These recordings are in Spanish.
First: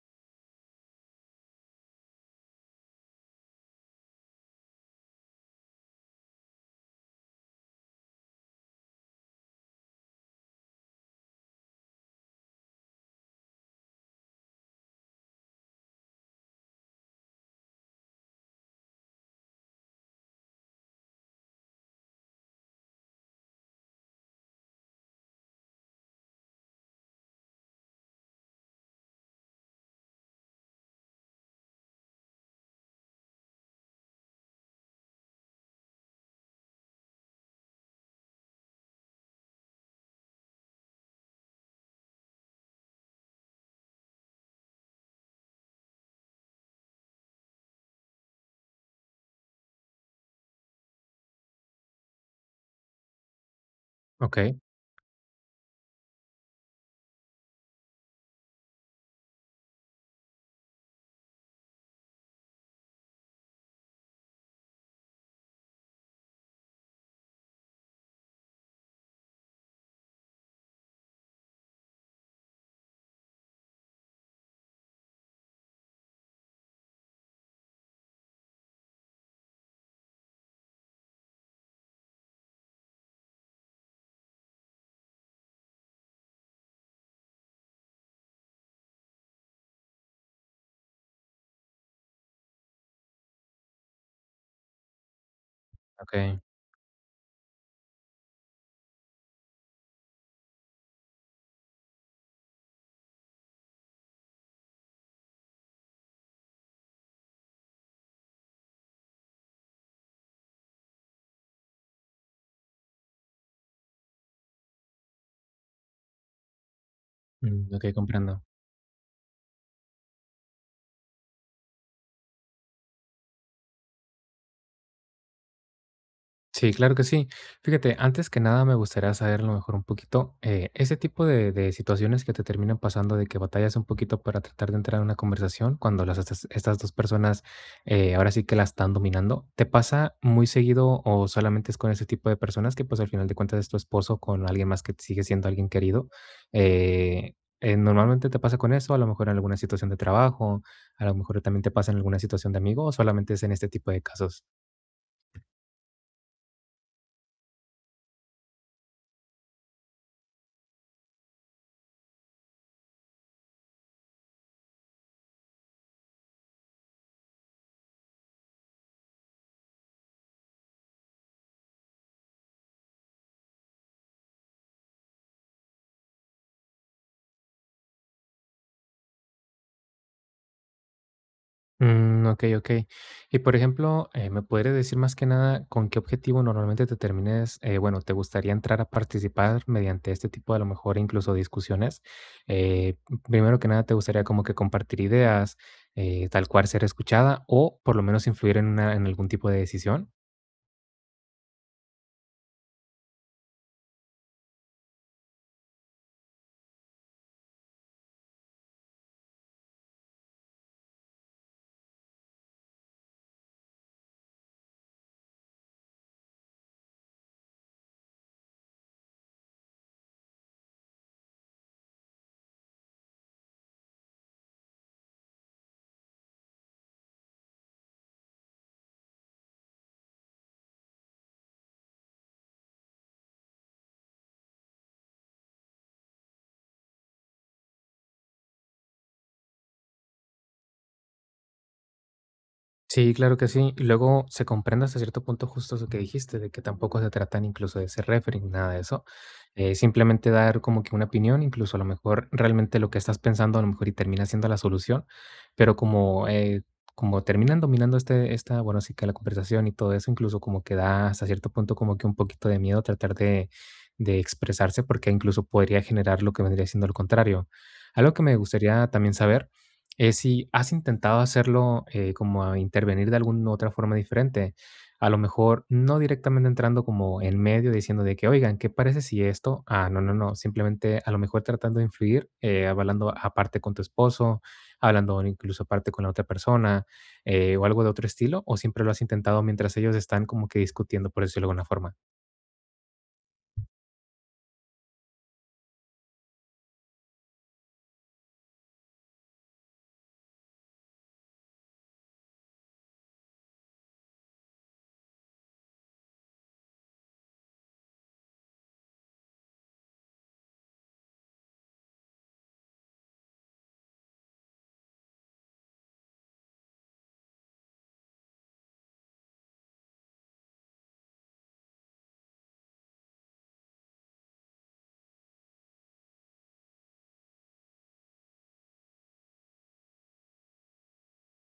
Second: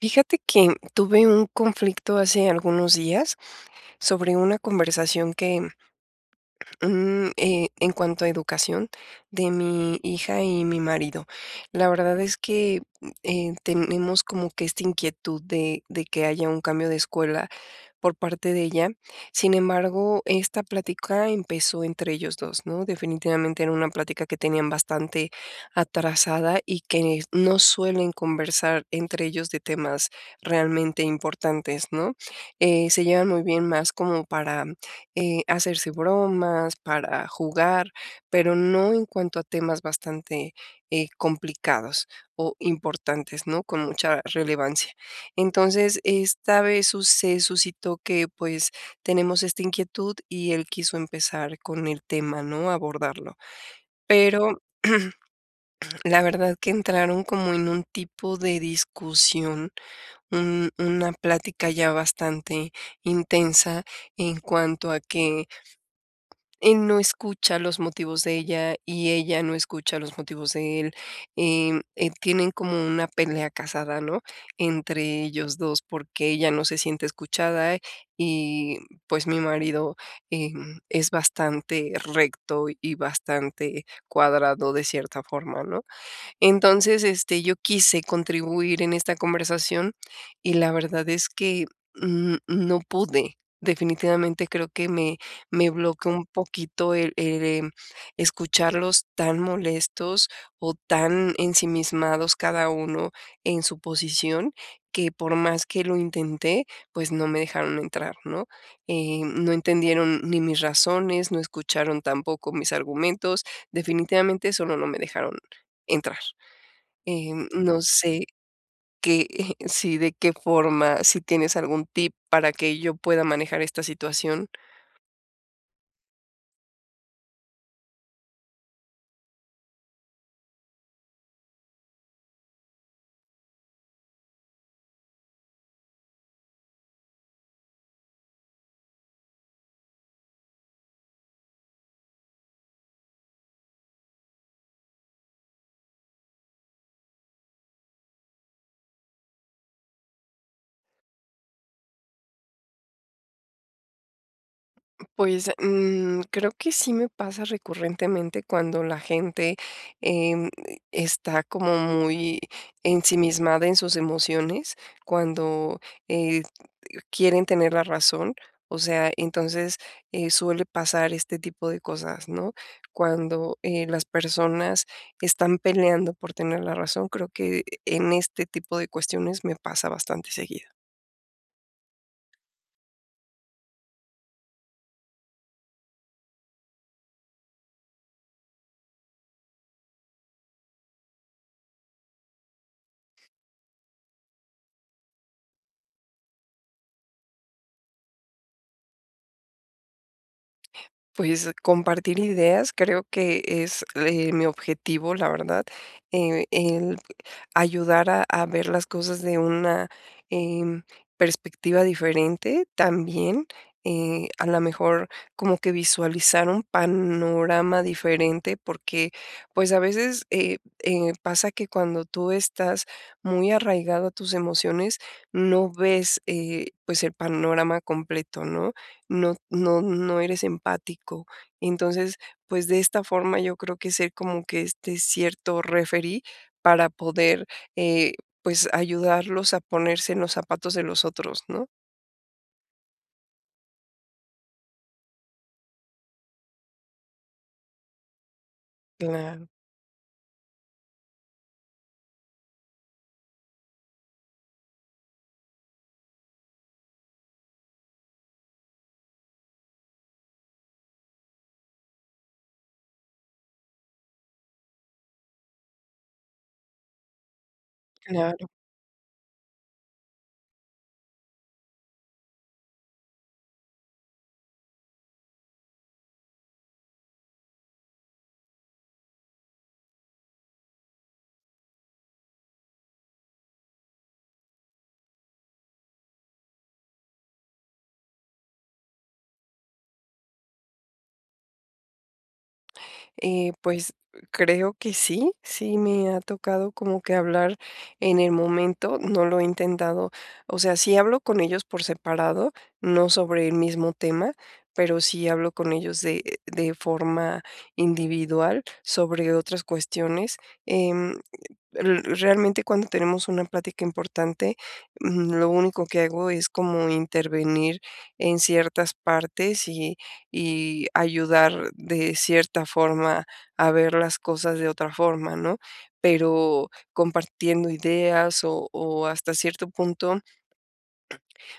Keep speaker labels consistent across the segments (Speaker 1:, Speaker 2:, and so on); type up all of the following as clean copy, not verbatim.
Speaker 1: Fíjate que tuve un conflicto hace algunos días sobre una conversación que en cuanto a educación de mi hija y mi marido, la verdad es que, tenemos como que esta inquietud de que haya un cambio de escuela por parte de ella. Sin embargo, esta plática empezó entre ellos 2, ¿no? Definitivamente era una plática que tenían bastante atrasada y que no suelen conversar entre ellos de temas realmente importantes, ¿no? Se llevan muy bien más como para hacerse bromas, para jugar, pero no en cuanto a temas bastante complicados o importantes, ¿no? Con mucha relevancia. Entonces, esta vez se suscitó que pues tenemos esta inquietud y él quiso empezar con el tema, ¿no? Abordarlo.
Speaker 2: Okey,
Speaker 1: Pero... La verdad que entraron como en un tipo de discusión, una plática ya bastante intensa en cuanto a que él no escucha los motivos de ella y ella no escucha los motivos de él. Tienen como una pelea casada, ¿no? Entre ellos dos, porque ella no se siente escuchada, y pues mi marido es bastante recto y bastante cuadrado de cierta forma, ¿no? Entonces, este, yo quise contribuir en esta conversación y la verdad es que, no pude. Definitivamente creo que me bloqueó un
Speaker 2: okey.
Speaker 1: poquito el escucharlos tan molestos o tan ensimismados cada uno en su posición, que por más que lo intenté, pues no me dejaron entrar, ¿no? No entendieron ni mis razones, no escucharon tampoco mis argumentos, definitivamente solo no me dejaron entrar. No
Speaker 2: Okey,
Speaker 1: sé
Speaker 2: comprendo.
Speaker 1: qué si de qué forma, si tienes algún tip para que yo pueda manejar esta situación.
Speaker 2: Sí, claro que sí. Fíjate, antes que nada me gustaría saber a lo mejor un poquito ese tipo de situaciones que te terminan pasando, de que batallas un poquito para tratar de entrar en una conversación cuando estas dos personas ahora sí que la están dominando. ¿Te pasa muy seguido o solamente es con ese tipo de personas que pues al final de cuentas es tu esposo con alguien más que sigue siendo alguien querido? Eh, ¿Normalmente te pasa con eso? A lo mejor en alguna situación de trabajo, a lo mejor también te pasa en alguna situación de amigo o solamente es en este tipo de casos?
Speaker 1: Pues, creo que sí me pasa recurrentemente cuando la gente, em, está como muy ensimismada en sus emociones, cuando, eh, quieren tener la razón. O sea, entonces, suele pasar este tipo de cosas, ¿no? Cuando, las personas están peleando por tener la razón, creo que en este tipo de cuestiones me pasa bastante seguido.
Speaker 2: Ok, ok. Y por ejemplo, ¿me podrías decir más que nada con qué objetivo normalmente te termines, bueno, te gustaría entrar a participar mediante este tipo de a lo mejor incluso discusiones? Eh, primero que nada, ¿te gustaría como que compartir ideas, tal cual ser escuchada o por lo menos influir en en algún tipo de decisión?
Speaker 1: Pues, compartir ideas creo que es, mi objetivo, la verdad, el ayudar a ver las cosas de una, em, perspectiva diferente también, a lo mejor como que visualizar un panorama diferente, porque, pues, a veces, pasa que cuando tú estás muy arraigado a tus emociones, no ves, pues, el panorama completo, ¿no? No eres empático. Entonces, pues, de esta forma yo creo que ser como que este cierto referí para poder, eh, pues, ayudarlos a ponerse en los zapatos de los otros, ¿no?
Speaker 2: Sí, claro que sí. Y luego se comprende hasta cierto punto justo eso que dijiste, de que tampoco se tratan incluso de ser referee, ni nada de eso.
Speaker 1: Claro,
Speaker 2: Simplemente dar como que una opinión, incluso a lo mejor realmente lo que estás pensando a lo mejor y termina siendo la solución, pero como terminan dominando bueno, sí que la conversación y todo eso, incluso como que da hasta cierto punto como que un poquito de miedo tratar de expresarse porque incluso podría generar lo que vendría siendo lo contrario. Algo que me
Speaker 1: claro.
Speaker 2: gustaría también saber es si has intentado hacerlo, como a intervenir de alguna otra forma diferente, a lo mejor no directamente entrando como en medio diciendo de que, oigan, ¿qué parece si esto? Ah, no, no, no, simplemente a lo mejor tratando de influir, hablando aparte con tu esposo, hablando incluso aparte con la otra persona, o algo de otro estilo, o siempre lo has intentado mientras ellos están como que discutiendo, por decirlo de alguna forma.
Speaker 1: Pues creo que sí, sí me ha tocado como que hablar en el momento, no lo he intentado, o sea, sí hablo con ellos por separado, no sobre el mismo tema, pero sí hablo con ellos de forma individual sobre otras cuestiones. em, Realmente cuando tenemos una plática importante, lo único que hago es como intervenir en ciertas partes y ayudar de cierta forma a ver las cosas de otra forma, ¿no? Pero compartiendo ideas o hasta cierto punto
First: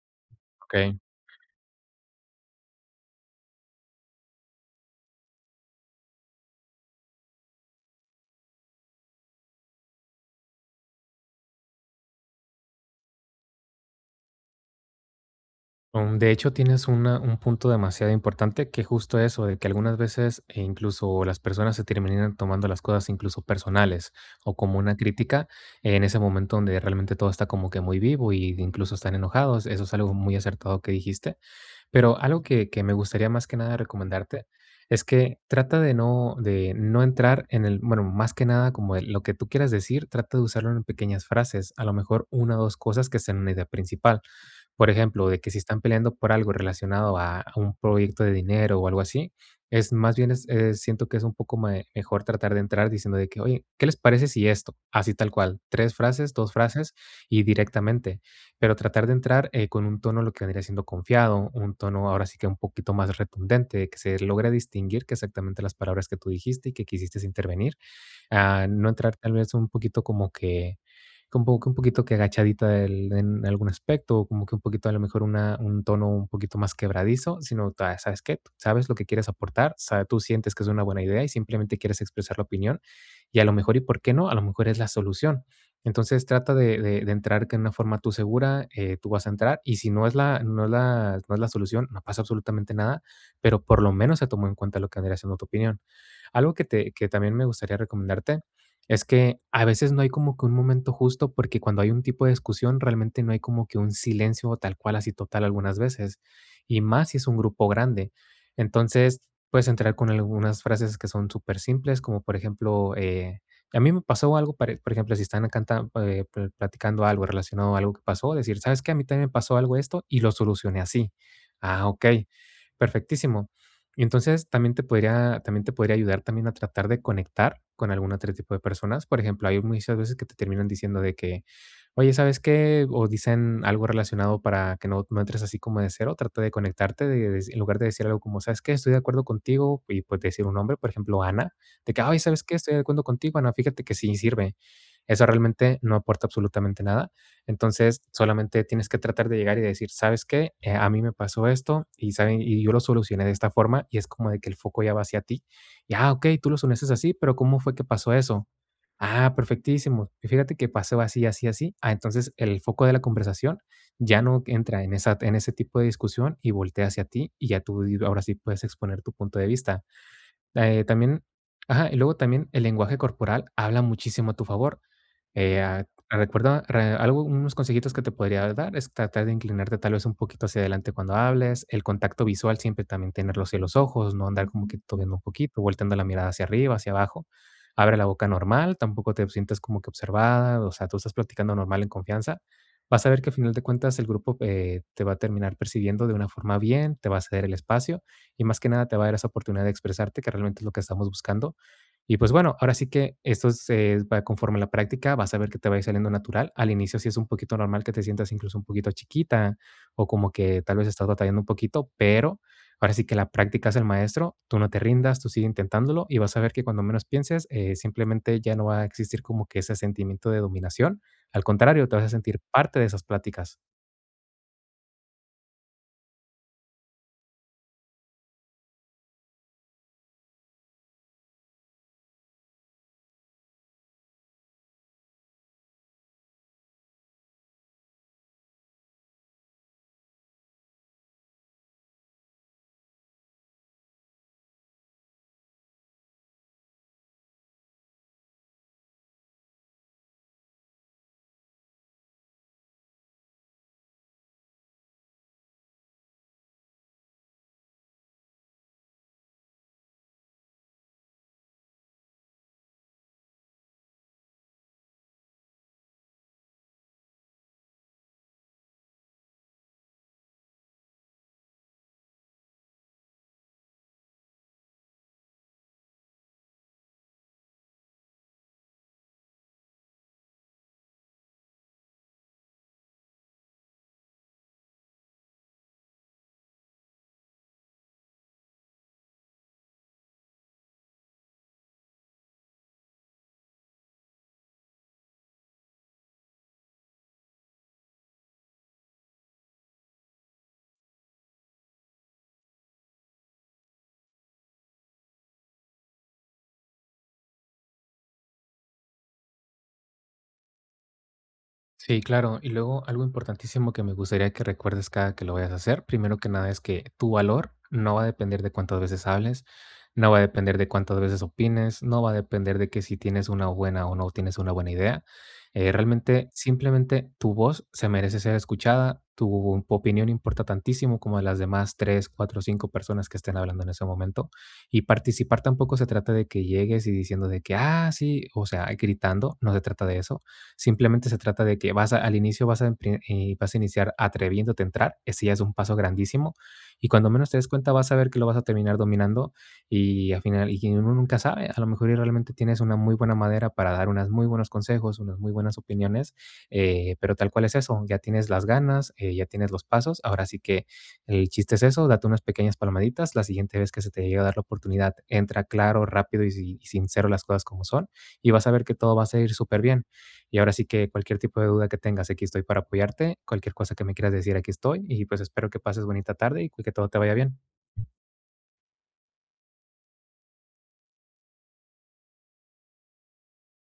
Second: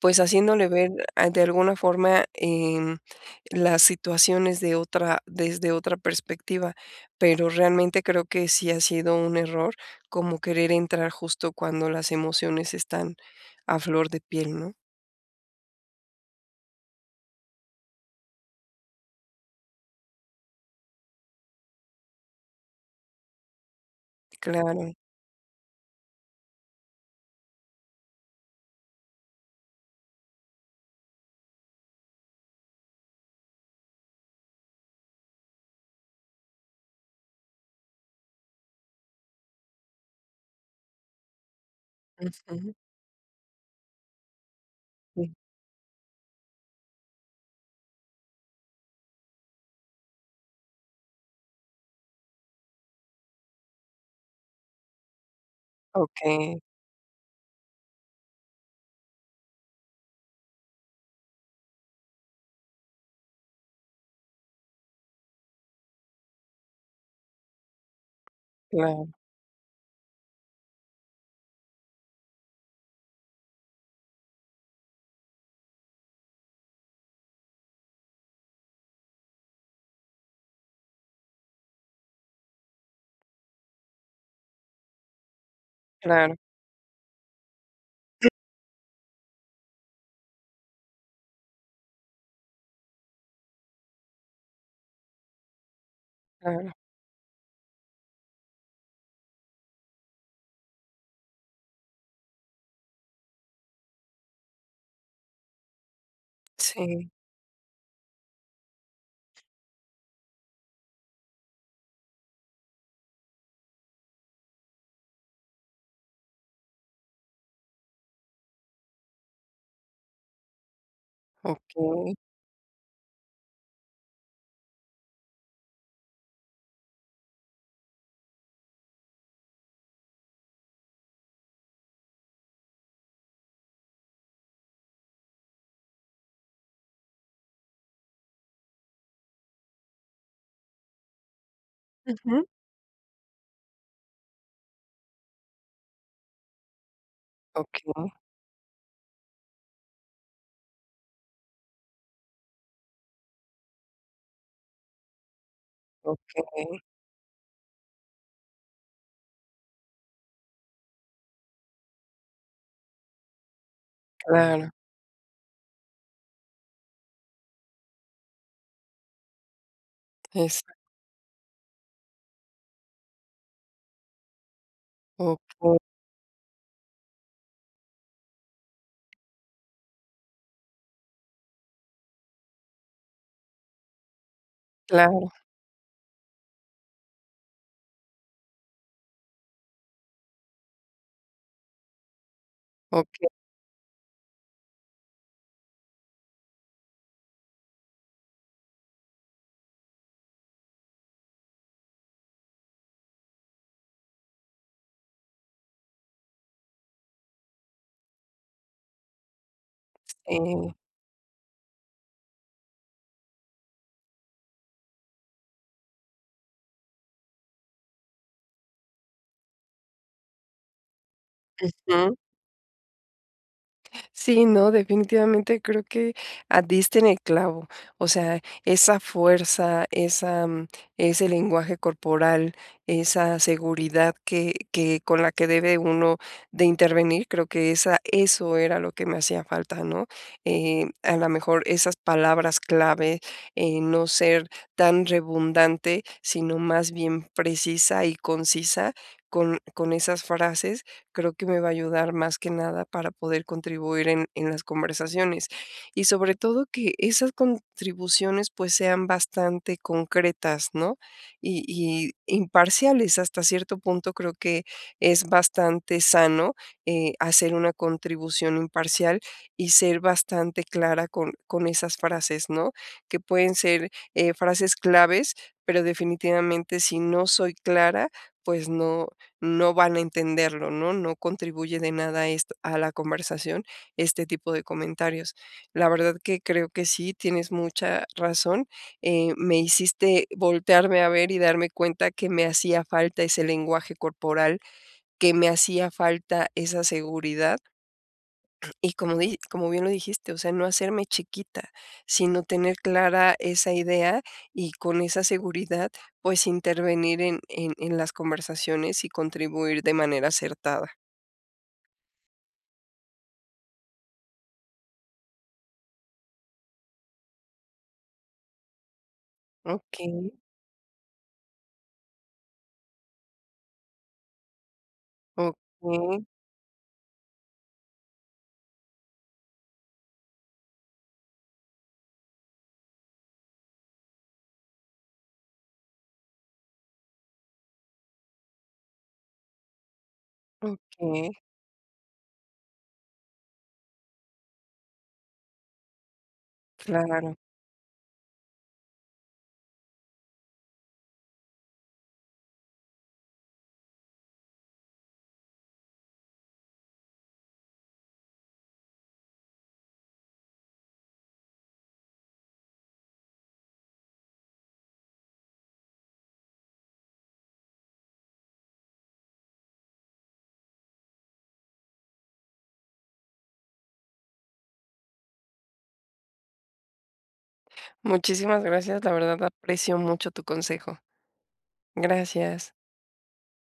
Speaker 1: pues haciéndole ver,
Speaker 2: Ok.
Speaker 1: ah, de alguna forma, las situaciones de otra desde otra perspectiva, pero realmente creo que sí ha sido un error como querer entrar justo cuando las emociones están a flor de piel, ¿no?
Speaker 2: De hecho, tienes una un punto demasiado importante, que justo eso, de que algunas veces, incluso las personas se terminan tomando las cosas incluso personales, o como
Speaker 1: Claro.
Speaker 2: una crítica, en ese momento donde realmente todo está como que muy vivo y incluso están enojados. Eso es algo muy acertado que dijiste. Pero algo que me gustaría más que nada recomendarte es que trata de no entrar en el bueno, más que nada como de lo que tú quieras decir, trata de usarlo en pequeñas frases, a lo mejor una o
Speaker 1: Ujú.
Speaker 2: 2 cosas que sean una idea principal. Por ejemplo,
Speaker 1: Sí.
Speaker 2: de que si están peleando por algo relacionado a un proyecto de dinero o algo así, es más bien es, siento que es un poco me mejor tratar de entrar diciendo de que: "Oye, ¿qué les parece si esto?". Así tal cual, 3 frases, 2
Speaker 1: Okey.
Speaker 2: frases y directamente pero tratar de entrar con un tono lo que vendría siendo confiado, un tono ahora sí que un poquito más retundente, que se logra distinguir que exactamente las palabras que tú dijiste y que quisiste intervenir a no
Speaker 1: Claro,
Speaker 2: entrar tal vez un poquito como que un poquito que agachadita del- en algún aspecto, o como que un poquito a lo mejor un tono un poquito más quebradizo, sino, ta- ¿sabes qué? Tú Sabes lo que quieres aportar, sa- tú sientes que es una buena idea y simplemente quieres expresar la opinión y a lo mejor, ¿y por qué no? A lo mejor es la solución. Entonces
Speaker 1: claro,
Speaker 2: trata de entrar que en una forma tú segura, tú vas a entrar y si no es no es la solución, no pasa absolutamente nada, pero por lo menos se tomó en cuenta lo que vendría siendo tu opinión. Algo que
Speaker 1: claro.
Speaker 2: te que también me gustaría recomendarte es que a veces no hay como que un momento justo, porque cuando hay un tipo de discusión, realmente no hay como que un silencio tal cual, así total algunas veces, y
Speaker 1: Sí.
Speaker 2: más si es un grupo grande. Entonces, puedes entrar con algunas frases que son súper simples, como por ejemplo, a mí me pasó algo, pare- por ejemplo, si están canta- pl- platicando algo relacionado a algo que pasó, decir, ¿sabes qué? A mí también me pasó algo esto y lo solucioné así. Ah, ok,
Speaker 1: Okey.
Speaker 2: perfectísimo y entonces también te podría ayudar también a tratar de conectar con algún otro tipo de personas. Por ejemplo, hay muchas veces que te terminan diciendo de que: "Oye, ¿sabes qué?", o dicen algo relacionado para que no entres así como de cero, trata de conectarte de en lugar de decir algo como: "¿Sabes qué? Estoy de acuerdo contigo", y pues decir un nombre, por ejemplo, Ana, de que: "Ay,
Speaker 1: Ujú.
Speaker 2: ¿sabes qué? Estoy de acuerdo contigo, Ana, fíjate que sí sirve". Eso realmente no aporta absolutamente nada.
Speaker 1: Okey.
Speaker 2: Entonces, solamente tienes que tratar de llegar y decir: "¿Sabes qué? A mí me pasó esto y saben y yo lo solucioné de esta forma", y es como de que el foco ya va hacia ti. Y, ah,
Speaker 1: O
Speaker 2: okey, tú lo solucionaste así, pero ¿cómo fue que pasó eso? Ah, perfectísimo. Y fíjate que pasó así, así, así. Ah, entonces el foco de la conversación ya no
Speaker 1: claro.
Speaker 2: entra en esa en ese tipo de discusión y voltea hacia ti, y ya tú di ahora sí puedes exponer tu punto de vista.
Speaker 1: Eso.
Speaker 2: También ajá, y luego también el lenguaje corporal habla muchísimo a tu favor.
Speaker 1: Okey.
Speaker 2: Recuerda re algo, unos consejitos que te podría dar es tratar de inclinarte tal vez un poquito hacia adelante cuando hables, el contacto visual siempre también tenerlo hacia los ojos, no andar como que Ujú. Un
Speaker 1: Claro.
Speaker 2: poquito, volteando la mirada hacia arriba, hacia abajo. Abre la boca normal, tampoco te sientas como que observada, o sea, tú estás platicando normal en confianza. Vas a ver
Speaker 1: Okey.
Speaker 2: que al final de cuentas el grupo, te va a terminar percibiendo de una forma bien, te va a ceder el espacio y más que nada te va a dar esa oportunidad de expresarte, que realmente es lo que estamos buscando. Y pues bueno, ahora sí que esto es, va conforme a la práctica, vas a ver que te va a ir saliendo natural. Al inicio sí es un poquito normal que te sientas incluso un poquito chiquita o como que
Speaker 1: Sí.
Speaker 2: tal vez estás batallando un poquito, pero ahora sí que la práctica es el maestro, tú no te rindas, tú sigue intentándolo y vas a ver que cuando menos pienses, simplemente ya no va a existir como que ese sentimiento de dominación. Al contrario, te vas a sentir parte de esas pláticas.
Speaker 1: Sí, no, definitivamente creo que ah, diste en el clavo. O sea, esa fuerza, esa, ese lenguaje corporal, esa seguridad que con la que debe uno de intervenir, creo que esa, eso era lo que me hacía falta, ¿no? A lo mejor esas palabras clave, no ser tan redundante, sino más bien precisa y concisa con esas frases creo que me va a ayudar más que nada para poder contribuir en las conversaciones. Y sobre todo que esas contribuciones pues sean bastante concretas, ¿no? Y imparciales hasta cierto punto creo que es bastante sano hacer una contribución imparcial y ser bastante clara con esas frases, ¿no? Que pueden ser frases claves, pero definitivamente si no soy clara, pues no van a entenderlo, ¿no? No contribuye de nada esto a la conversación este tipo de comentarios. La verdad que creo que sí, tienes mucha razón. Me hiciste voltearme a ver y darme cuenta que me hacía falta ese lenguaje corporal, que me hacía falta esa seguridad y como di como bien lo dijiste, o sea, no hacerme chiquita, sino tener clara esa idea y con esa seguridad, pues, intervenir en las conversaciones y contribuir de manera acertada.
Speaker 2: Sí, claro. Y luego algo importantísimo que me gustaría que recuerdes cada que lo vayas a hacer, primero que nada es que tu valor no va a depender de cuántas veces hables, no va a
Speaker 1: Okey,
Speaker 2: depender de cuántas veces opines, no va a depender de que si tienes una buena o no tienes una buena idea.
Speaker 1: okey,
Speaker 2: Realmente, simplemente tu voz se merece ser escuchada, tu opinión importa tantísimo como las demás tres, cuatro, cinco personas que estén hablando en ese momento. Y participar tampoco se trata de que llegues y diciendo de que, ah, sí, o sea, gritando, no se trata de eso. Simplemente se
Speaker 1: okey,
Speaker 2: trata de que vas a- al inicio vas a, empri- vas a iniciar atreviéndote a entrar. Ese ya es un paso grandísimo. Y cuando menos
Speaker 1: claro.
Speaker 2: te des cuenta, vas a ver que lo vas a terminar dominando. Y al final, y uno nunca sabe, a lo mejor y realmente tienes una muy buena madera para dar unos muy buenos consejos, unas muy buenas opiniones. Pero tal cual es eso, ya tienes las ganas, ya tienes los pasos. Ahora sí que el chiste es eso, date unas pequeñas palmaditas. La siguiente vez que se te llegue a dar la oportunidad, entra claro, rápido y, si- y sincero las cosas como son. Y vas a ver que todo va a ir súper bien. Y ahora sí que cualquier tipo de duda que tengas, aquí estoy para apoyarte. Cualquier cosa que me quieras decir, aquí estoy. Y pues espero que pases bonita tarde y que todo te vaya bien.
Speaker 1: Muchísimas gracias, la verdad aprecio mucho tu consejo. Gracias.